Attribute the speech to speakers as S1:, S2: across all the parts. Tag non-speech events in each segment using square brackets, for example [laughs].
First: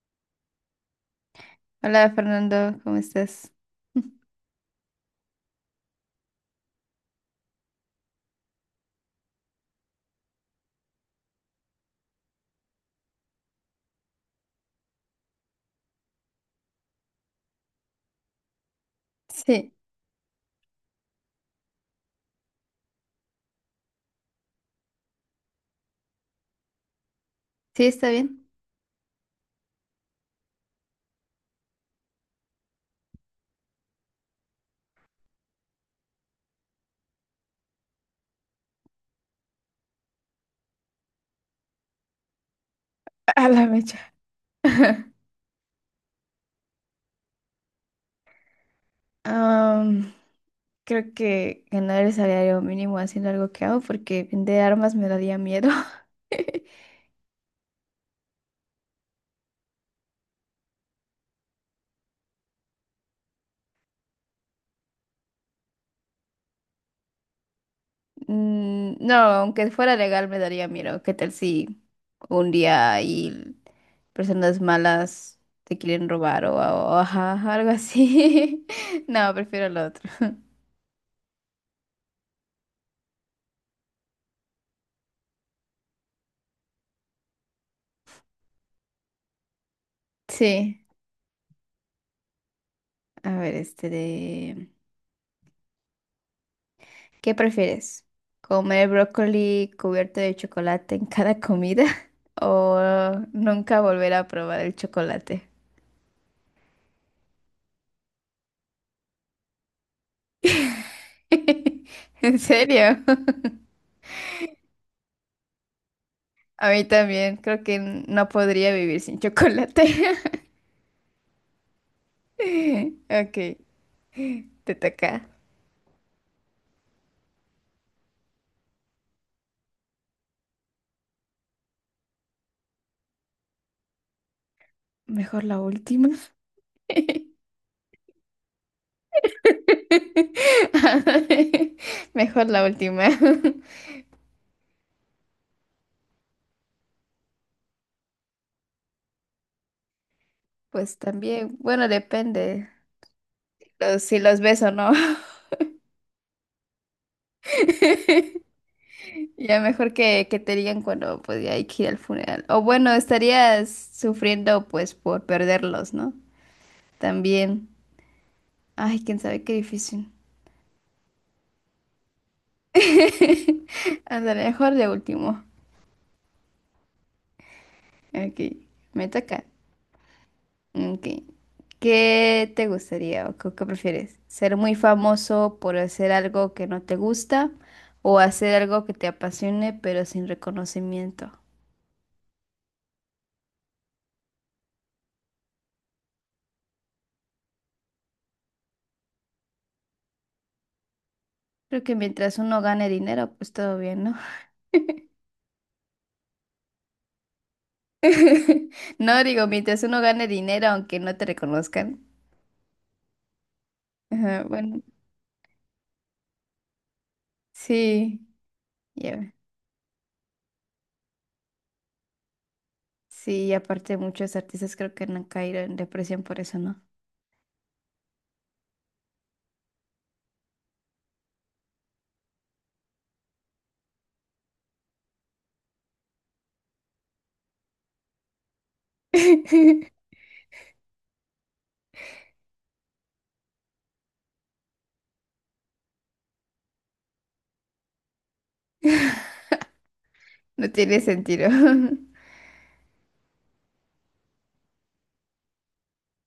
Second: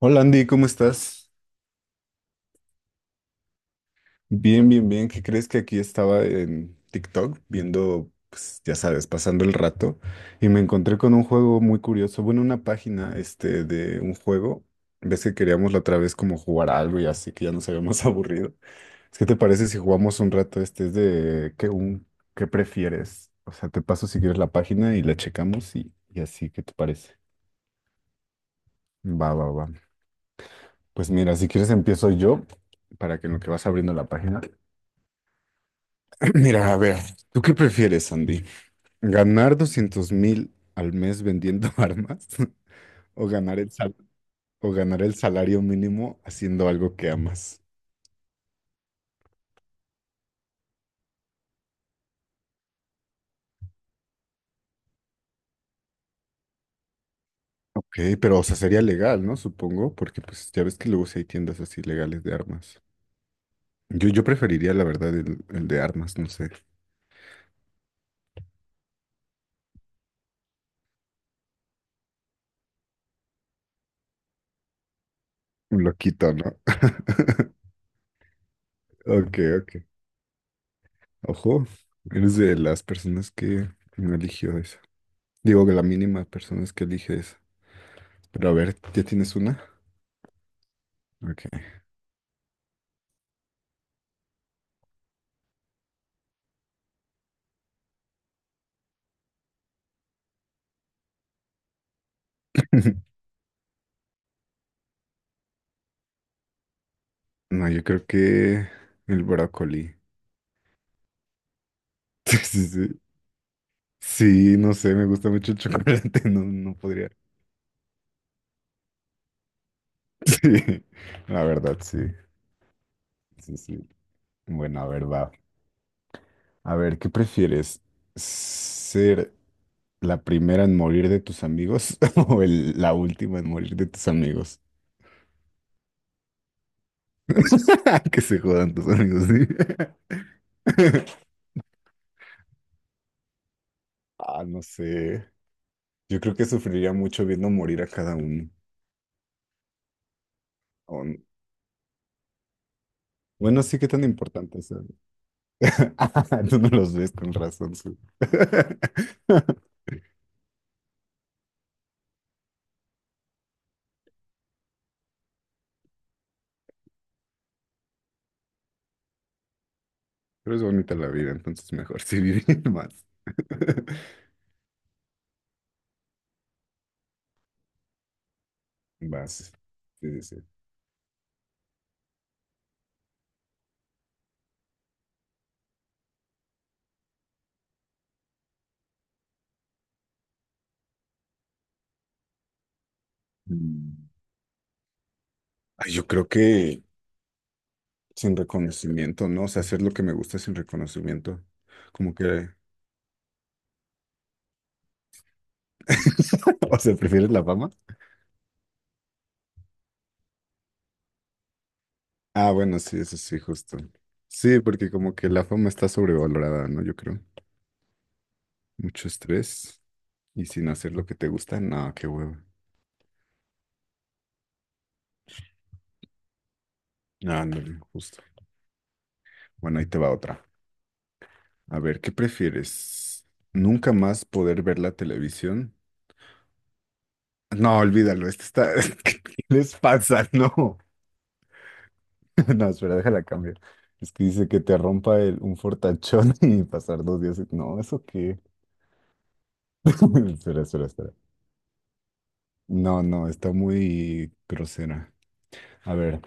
S1: Hola Andy, ¿cómo estás?
S2: Hola Fernando, ¿cómo estás? [laughs]
S1: Bien, bien, bien. ¿Qué crees que aquí estaba en TikTok viendo, pues ya sabes, pasando el rato y me encontré con un juego muy curioso, bueno, una página este de un juego. Ves que queríamos la otra vez como jugar algo y así que ya nos habíamos [laughs] aburrido. Es que te parece
S2: Sí,
S1: si jugamos un rato este es de qué un ¿qué prefieres? O sea, te paso si quieres la página y la checamos y así, ¿qué te parece?
S2: sí, está bien.
S1: Va, va, va. Pues mira, si quieres empiezo yo para que en lo que vas abriendo la página. [clears throat] Mira, a ver, ¿tú qué prefieres, Sandy? ¿Ganar 200.000 al mes vendiendo [laughs] armas? ¿O
S2: A
S1: ganar
S2: la
S1: el sal-
S2: mecha.
S1: o ganar
S2: [laughs]
S1: el salario mínimo haciendo algo que amas?
S2: Am, creo que ganar el salario mínimo haciendo algo que hago porque vender armas me daría miedo. [laughs]
S1: Ok, pero o sea, sería legal, ¿no? Supongo, porque pues ya ves que luego sí hay tiendas así legales de armas. Yo preferiría, la verdad, el de armas, no sé.
S2: No, aunque fuera legal me daría miedo. ¿Qué tal si un día hay personas malas te
S1: Un
S2: quieren
S1: loquito,
S2: robar
S1: ¿no?
S2: ajá,
S1: [laughs]
S2: algo así? [laughs] No,
S1: Ok,
S2: prefiero
S1: ok.
S2: lo otro.
S1: Ojo, eres de las personas que no eligió eso. Digo, que la mínima personas que elige eso. Pero a ver, ¿ya tienes una?
S2: Sí,
S1: Ok.
S2: a ver, este de... ¿Qué prefieres? ¿Comer brócoli cubierto de chocolate en cada comida [laughs] o
S1: [laughs]
S2: nunca volver a probar el chocolate?
S1: No, yo creo que el brócoli. [laughs]
S2: [laughs] ¿En
S1: Sí, sí, sí.
S2: serio? [laughs]
S1: Sí, no sé, me gusta mucho el chocolate, [laughs] no,
S2: A
S1: no
S2: mí
S1: podría.
S2: también, creo que no podría vivir sin chocolate.
S1: [laughs]
S2: [laughs]
S1: Sí, la verdad, sí.
S2: Ok,
S1: Sí, sí.
S2: te
S1: Bueno, a ver,
S2: toca.
S1: va. A ver, ¿qué prefieres? ¿Ser la primera en morir de tus amigos [laughs] o la última en morir de tus amigos?
S2: Mejor la última. [laughs]
S1: [laughs] Que se jodan tus amigos, sí. [laughs]
S2: Mejor la última. [laughs]
S1: Ah, no sé. Yo creo que sufriría mucho viendo morir a cada uno.
S2: Pues
S1: O n-
S2: también, bueno, depende
S1: Bueno, sí, qué tan
S2: si los
S1: importante
S2: ves o
S1: es.
S2: no.
S1: [laughs] Ah, tú no los ves con razón. [laughs]
S2: [laughs] Ya mejor que te digan cuando pues ya hay que ir al funeral. O bueno, estarías sufriendo pues por perderlos, ¿no? También. Ay, quién sabe qué difícil.
S1: Pero es bonita la vida, entonces mejor sí vivir más. [laughs]
S2: [laughs] Ándale, mejor de último. Ok, me toca.
S1: más. Sí, sí, sí.
S2: Ok. ¿Qué te gustaría o qué prefieres? ¿Ser muy famoso por hacer algo que no te gusta o hacer algo que te apasione pero sin reconocimiento?
S1: Mm. Ay, yo creo que sin reconocimiento, ¿no? O sea, hacer lo que me gusta sin reconocimiento.
S2: Creo que
S1: Como
S2: mientras
S1: que...
S2: uno gane dinero, pues todo bien, ¿no?
S1: [laughs] O sea, ¿prefieres la fama?
S2: [laughs] No, digo, mientras uno gane dinero, aunque no te reconozcan.
S1: Ah, bueno, sí, eso sí, justo.
S2: Ajá,
S1: Sí,
S2: bueno,
S1: porque como que la fama está sobrevalorada, ¿no? Yo creo.
S2: sí,
S1: Mucho
S2: ya.
S1: estrés y sin hacer lo que te gusta, no, qué huevo.
S2: Sí, y aparte muchos artistas creo que han caído en depresión por eso, ¿no?
S1: Ah, no, justo. Bueno, ahí te va otra. A ver, ¿qué prefieres? ¿Nunca más poder ver la televisión? No, olvídalo, este está... [laughs] ¿Qué les
S2: [laughs]
S1: pasa? No. [laughs] No, espera, déjala cambiar. Es que dice que te rompa un fortachón [laughs] y pasar 2 días. No, ¿eso qué? [laughs] Espera,
S2: No
S1: espera,
S2: tiene
S1: espera.
S2: sentido. [laughs]
S1: No, no, está muy grosera. A ver,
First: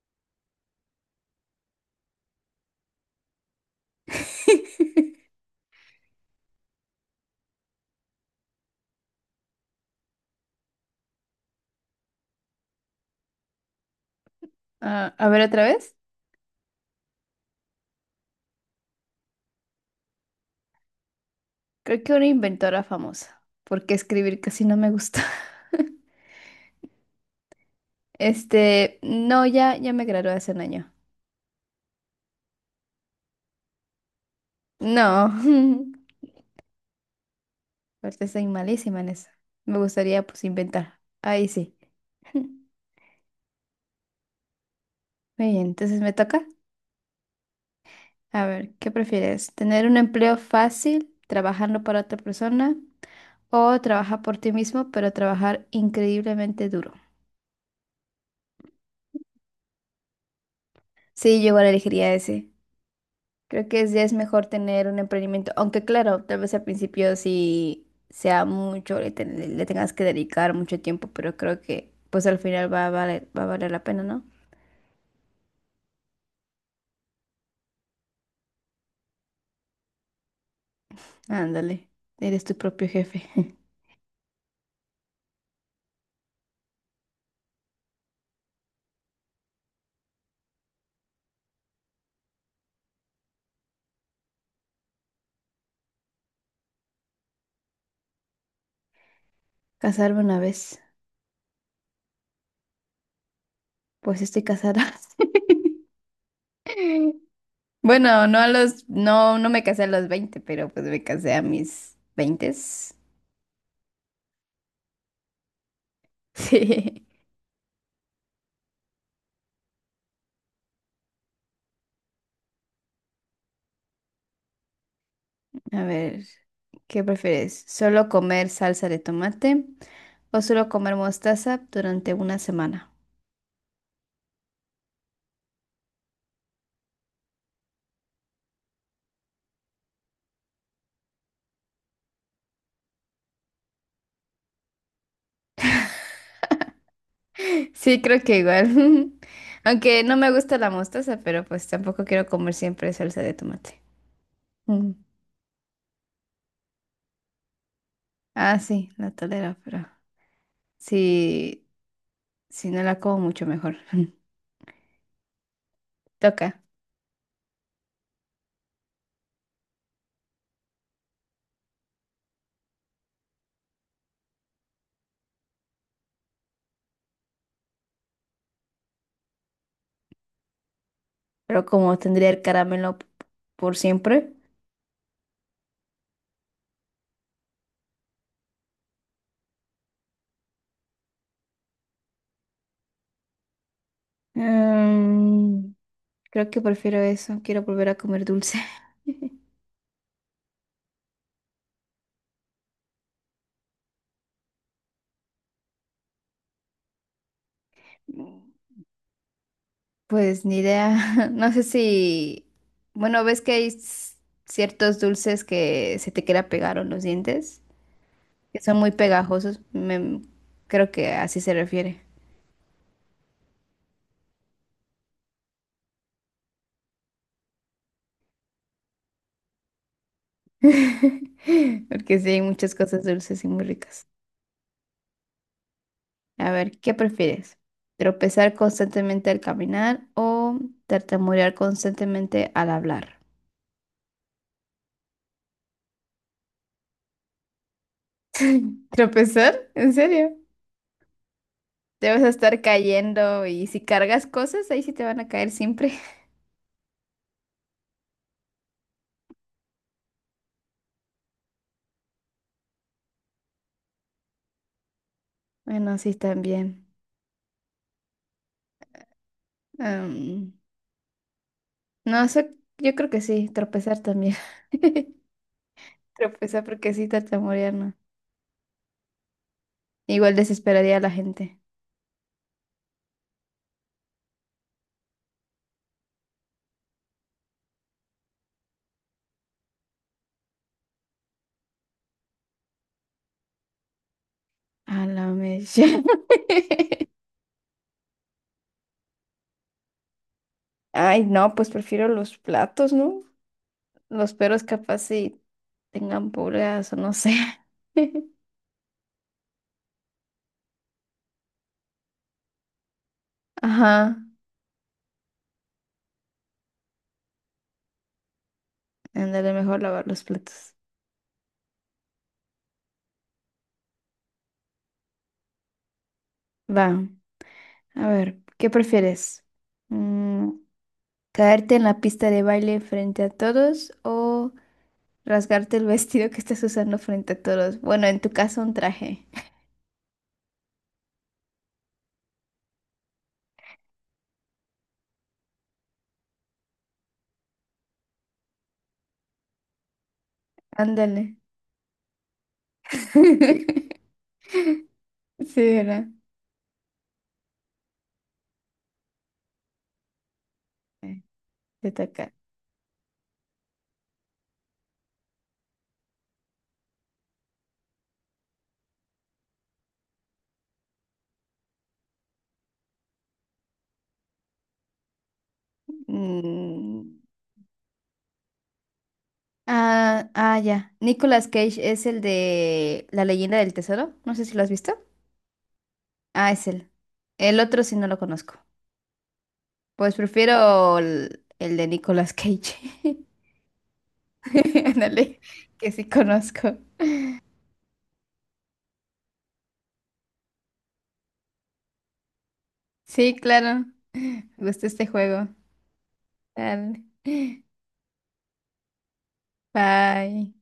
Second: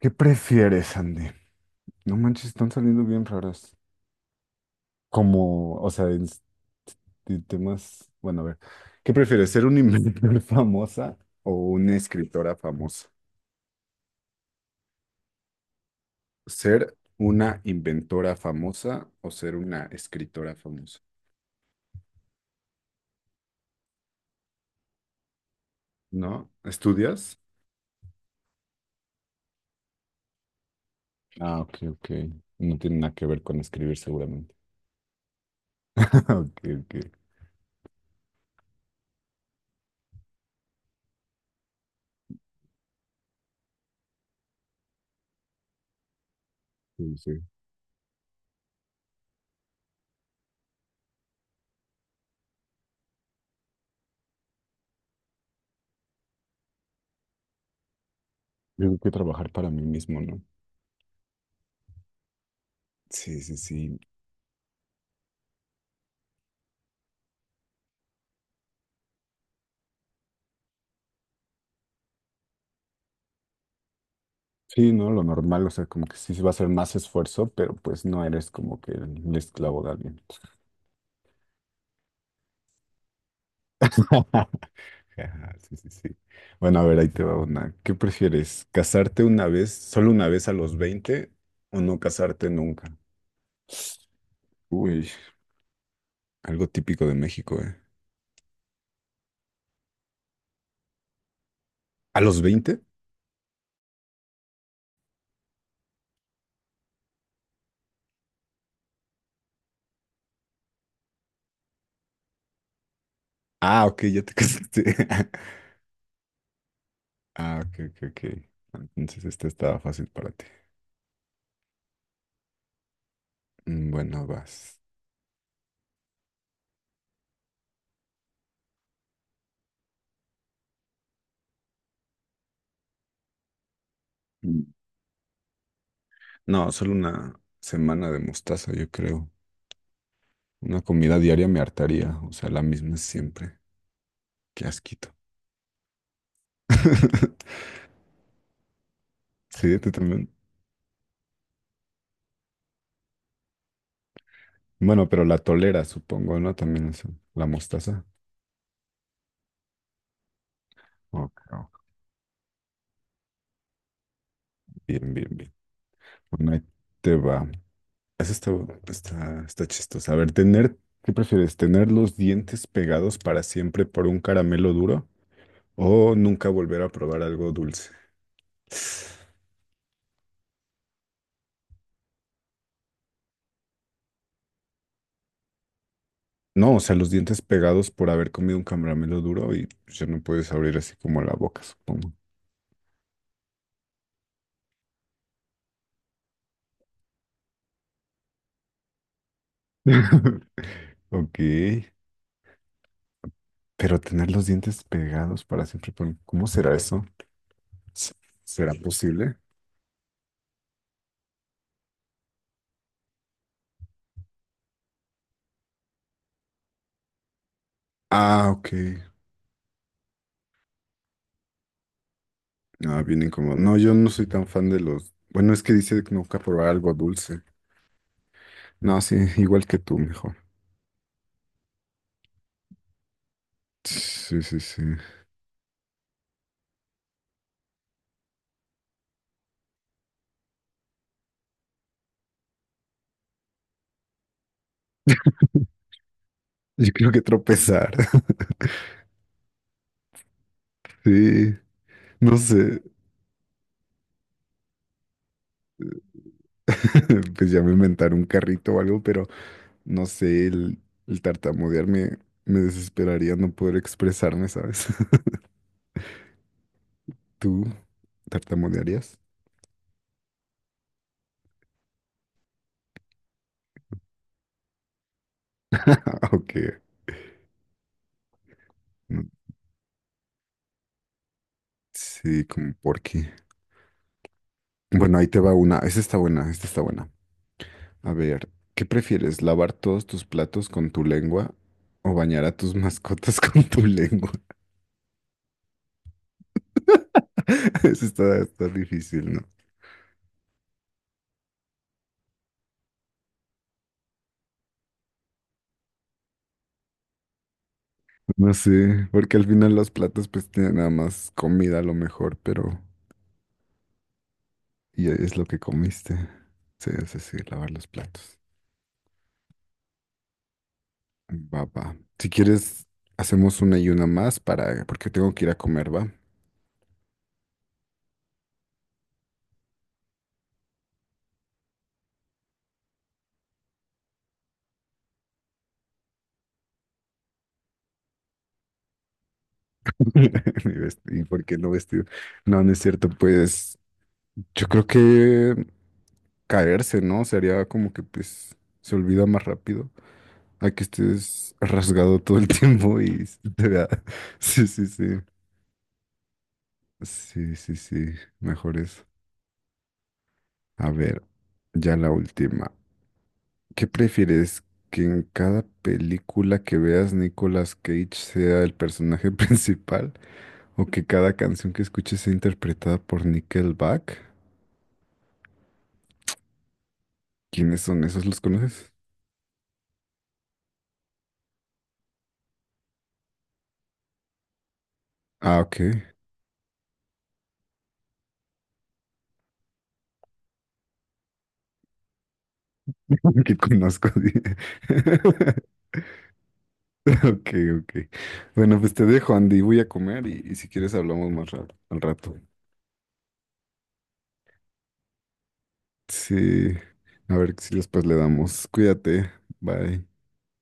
S1: ¿qué prefieres, Andy? No manches, están saliendo bien raras. Como, o sea, en temas... Bueno, a ver, ¿qué prefieres, ser una inventora [laughs] famosa o una escritora famosa?
S2: Ah, a ver, otra vez.
S1: ¿Ser una inventora famosa o ser una escritora famosa?
S2: Creo que una inventora famosa, porque escribir casi no me gusta. [laughs]
S1: ¿No? ¿Estudias?
S2: Este, no, ya, ya me gradué hace un año.
S1: Ah, ok, ok. No tiene nada que ver con escribir seguramente.
S2: No, [laughs]
S1: [laughs] Ok, ok.
S2: aparte soy malísima en eso. Me gustaría, pues, inventar. Ahí sí. [laughs] Muy bien, entonces me toca.
S1: Sí, sí.
S2: A ver, ¿qué prefieres? ¿Tener un empleo fácil trabajando para otra persona o trabajar por ti mismo pero trabajar increíblemente duro?
S1: Yo tengo que trabajar para mí mismo, ¿no?
S2: Sí, yo igual elegiría ese.
S1: Sí, sí,
S2: Creo que es,
S1: sí.
S2: ya es mejor tener un emprendimiento, aunque claro, tal vez al principio sí sea mucho, le tengas que dedicar mucho tiempo, pero creo que pues al final va a valer la pena, ¿no?
S1: Sí, ¿no? Lo normal, o sea, como que sí se va a hacer más esfuerzo, pero pues no eres como que el esclavo de alguien.
S2: Ándale, eres tu propio jefe. [laughs]
S1: [laughs] Ajá, sí, sí, sí. Bueno, a ver, ahí te va una. ¿Qué prefieres? ¿Casarte una vez, solo una vez a los 20, o no casarte nunca? Uy, algo típico de México, ¿eh?
S2: Casarme una vez,
S1: ¿A los 20?
S2: pues estoy casada. [laughs] Bueno, no, no me casé a los 20, pero pues me casé a mis 20. [laughs]
S1: Ah, ok, ya te casaste. [laughs]
S2: Sí.
S1: Ah, ok, ok, ok. Entonces esta estaba fácil para ti. Mm, bueno, vas.
S2: A ver, ¿qué prefieres? ¿Solo comer salsa de tomate o solo comer mostaza durante una semana?
S1: Mm. No, solo una semana de mostaza, yo creo. Una comida diaria me hartaría, o sea, la misma siempre. Qué asquito. [laughs]
S2: [laughs] Sí, creo que igual. [laughs]
S1: Sí, tú
S2: Aunque no
S1: también.
S2: me gusta la mostaza, pero pues tampoco quiero comer siempre salsa de tomate. Mm.
S1: Bueno, pero la tolera, supongo, ¿no? También eso. La mostaza.
S2: Ah, sí, la tolero, pero
S1: Ok,
S2: sí,
S1: ok.
S2: si no la como mucho mejor. [laughs]
S1: Bien, bien, bien.
S2: Toca,
S1: Bueno, ahí te va. Eso está chistoso. A ver, tener, ¿qué prefieres? ¿Tener los dientes pegados para siempre por un caramelo duro o nunca volver a probar algo dulce?
S2: pero como tendría el por siempre.
S1: No, o sea, los dientes pegados por haber comido un caramelo duro y pues, ya no puedes abrir así como la boca, supongo.
S2: Mm, creo que prefiero eso. Quiero volver a comer dulce. [laughs]
S1: [laughs] Ok, pero tener los dientes pegados para siempre, ¿cómo será eso? ¿Se- ¿Será posible?
S2: Pues ni idea. [laughs] No sé si... Bueno, ves que ciertos dulces que se te queda pegado en los dientes,
S1: Ah,
S2: que
S1: ok.
S2: son muy pegajosos. Creo que así se refiere.
S1: Ah, bien incómodo. No, yo no soy tan fan de los... Bueno, es que dice que nunca probar algo dulce. No, sí, igual que tú, mejor.
S2: [laughs] Porque sí, hay muchas cosas dulces y muy ricas.
S1: Sí, sí, sí.
S2: A ver, ¿qué prefieres? ¿Tropezar constantemente al caminar o tartamudear constantemente al hablar?
S1: Yo creo que tropezar. [laughs]
S2: ¿Tropezar? ¿En serio?
S1: Sí,
S2: Debes
S1: no
S2: estar
S1: sé.
S2: cayendo y si cargas cosas, ahí sí te van a caer siempre. [laughs]
S1: [laughs] Pues ya me inventar un carrito o algo, pero no sé, el tartamudear me desesperaría no poder expresarme, ¿sabes? [laughs]
S2: Bueno, sí, también.
S1: ¿Tú tartamudearías?
S2: Am, no, eso, yo creo que sí, tropezar también. [laughs]
S1: [laughs] Ah, ok.
S2: Tropezar porque sí, tartamudear, no.
S1: Mm,
S2: Igual desesperaría a la gente.
S1: sí, como por qué. Bueno, ahí te va una. Esta está buena, esta está buena. A ver, ¿qué prefieres? ¿Lavar todos tus platos con tu lengua o bañar a tus mascotas [laughs] con tu lengua?
S2: A la mecha. [laughs]
S1: [laughs] Eso está, está difícil, ¿no?
S2: Ay, no, pues prefiero los platos, ¿no? Los perros capaz si tengan pulgas o no sé. [laughs]
S1: No sé, porque al final los platos pues tienen nada más comida a lo mejor, pero
S2: Ajá,
S1: y es lo que comiste. Sí, sí, sí, lavar los platos.
S2: ándale, mejor lavar los platos.
S1: Va, va. Si quieres, hacemos una y una más para, porque tengo que ir a comer, ¿va?
S2: Va, a ver, ¿qué prefieres? Mm, ¿Caerte en la pista de baile frente a todos o rasgarte el vestido que estás usando frente a todos? Bueno, en tu caso un traje.
S1: [laughs] Mi ¿y por qué no vestido? No, no es cierto, pues yo creo que caerse, ¿no? Sería como que pues se olvida más rápido. A que
S2: Ándale.
S1: estés rasgado todo el [laughs] tiempo y se te vea.
S2: [laughs]
S1: [laughs] Sí, sí, sí.
S2: Sí, ¿verdad?
S1: Sí, sí, sí. Mejor eso. A
S2: Eh,
S1: ver,
S2: Te
S1: ya la
S2: toca.
S1: última. ¿Qué prefieres? ¿Que en cada película que veas Nicolas Cage sea el personaje [laughs] principal? ¿O que cada canción que escuches sea interpretada por Nickelback?
S2: Mm.
S1: ¿Quiénes son esos? ¿Los conoces?
S2: Ah, ah, ya. Nicolas Cage es el de La leyenda del tesoro. No sé si lo has visto.
S1: Ah, ok.
S2: Ah, es él. El otro sí no lo conozco. Pues prefiero el de Nicolas Cage.
S1: [laughs] Que conozco. [laughs] dije.
S2: [laughs] Ándale,
S1: [laughs]
S2: que sí conozco.
S1: Ok, ok. Bueno, pues te dejo, Andy. Voy a comer y si quieres hablamos más rato, al rato.
S2: Sí, claro. Me gusta este juego.
S1: Sí.
S2: Dale.
S1: A ver si
S2: [laughs]
S1: después le damos. Cuídate. Bye.
S2: Bye.